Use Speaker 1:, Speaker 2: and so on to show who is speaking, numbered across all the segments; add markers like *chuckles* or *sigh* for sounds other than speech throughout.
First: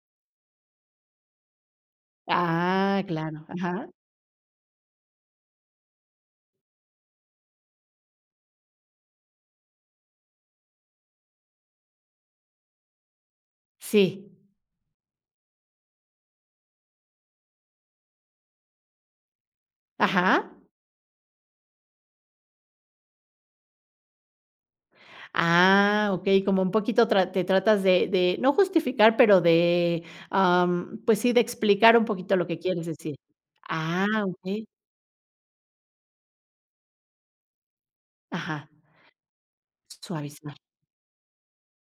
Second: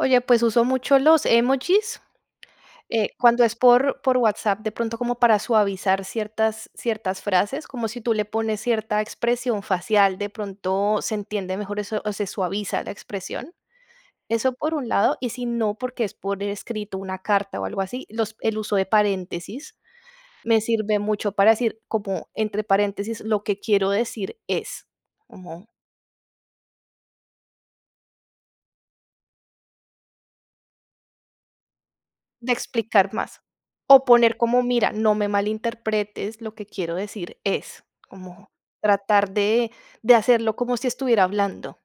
Speaker 1: Oye, pues, uso mucho los emojis.
Speaker 2: Ah,
Speaker 1: Eh, cuando
Speaker 2: claro.
Speaker 1: es
Speaker 2: Ajá.
Speaker 1: por por WhatsApp, de pronto como para suavizar ciertas ciertas frases, como si tú le pones cierta expresión facial, de pronto se entiende mejor eso, o se suaviza la expresión.
Speaker 2: Sí.
Speaker 1: Eso por un lado. Y si no, porque es por escrito una carta o algo así, los el uso de paréntesis
Speaker 2: Ajá.
Speaker 1: me sirve mucho para decir como entre paréntesis: "Lo que quiero decir es". Ajá.
Speaker 2: Ah, okey, como un poquito trat te tratas de de no justificar pero de, am, pues sí, de explicar un poquito lo
Speaker 1: De
Speaker 2: que quieres
Speaker 1: explicar
Speaker 2: decir.
Speaker 1: más, o
Speaker 2: Ah,
Speaker 1: poner como:
Speaker 2: okey.
Speaker 1: "Mira no me malinterpretes, lo que quiero decir es". Como
Speaker 2: Ajá.
Speaker 1: tratar de de hacerlo
Speaker 2: Suavizar.
Speaker 1: como si estuviera hablando.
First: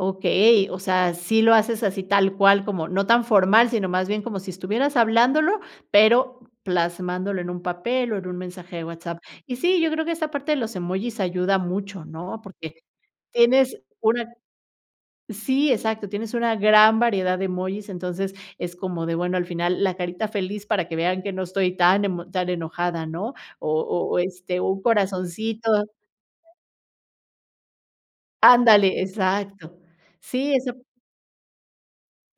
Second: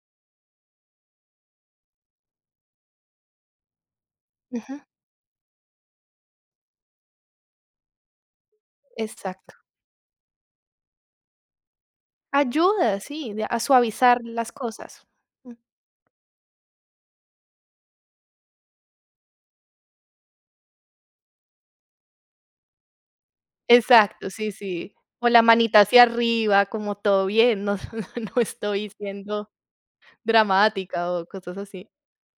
Speaker 2: Okey, o sea, sí lo haces así tal cual como no tan formal, sino más bien como si
Speaker 1: Ujú.
Speaker 2: estuvieras hablándolo pero plasmándolo en un papel o en un mensaje de WhatsApp.
Speaker 1: Exacto.
Speaker 2: Y sí, yo creo que esa parte de los emojis ayuda mucho, ¿no? Porque
Speaker 1: Ayuda, sí, de a
Speaker 2: tienes
Speaker 1: suavizar
Speaker 2: una.
Speaker 1: las cosas. Mm.
Speaker 2: Sí, exacto, tienes una gran variedad de emojis entonces es como de bueno, al final la carita feliz para que vean que no estoy tan emo tan enojada, ¿no? O o,
Speaker 1: Exacto. Sí
Speaker 2: este, un
Speaker 1: sí. O la
Speaker 2: corazoncito.
Speaker 1: manita hacia arriba como todo bien. No, no estoy
Speaker 2: Ándale,
Speaker 1: siendo
Speaker 2: exacto. Sí, eso
Speaker 1: dramática o cosas así.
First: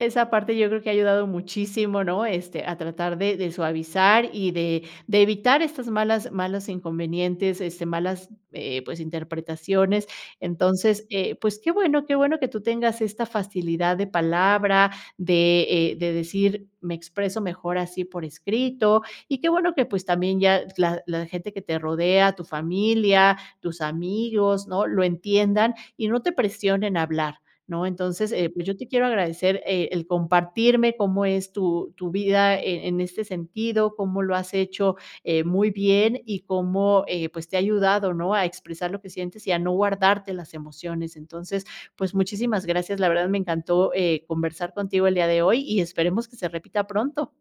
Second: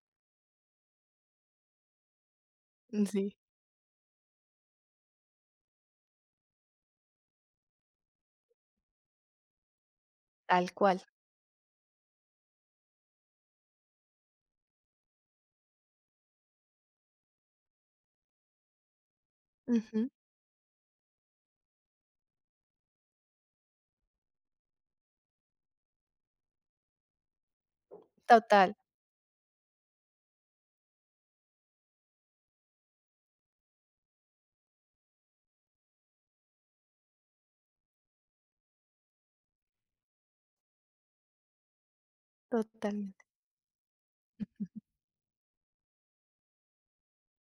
Speaker 2: Esa parte yo creo que ha ayudado muchísimo, ¿no? Este, a
Speaker 1: Mm,
Speaker 2: tratar
Speaker 1: sí.
Speaker 2: de de suavizar, y de de evitar estos malas malos inconvenientes, este, malas, eh, pues interpretaciones.
Speaker 1: Tal cual.
Speaker 2: Entonces, eh, pues, qué bueno, qué bueno que tú tengas esta facilidad de palabra de, eh, de decir: "Me expreso mejor así por escrito". Y qué bueno que pues
Speaker 1: Ujú.
Speaker 2: también ya la la gente que te rodea, tu familia, tus amigos, ¿no? Lo entiendan y no te presionen a hablar, ¿no? Entonces, eh, pues,
Speaker 1: Total.
Speaker 2: yo te quiero agradecer, eh, el compartirme cómo es tu tu vida e en este sentido, cómo lo has hecho, eh, muy bien y cómo, eh, pues, te ha ayudado, ¿no? A expresar lo que sientes y a no guardarte las emociones. Entonces, pues, muchísimas gracias. La
Speaker 1: Totalmente.
Speaker 2: verdad me encantó, eh, conversar
Speaker 1: *chuckles*
Speaker 2: contigo el día de hoy y esperemos que se repita pronto.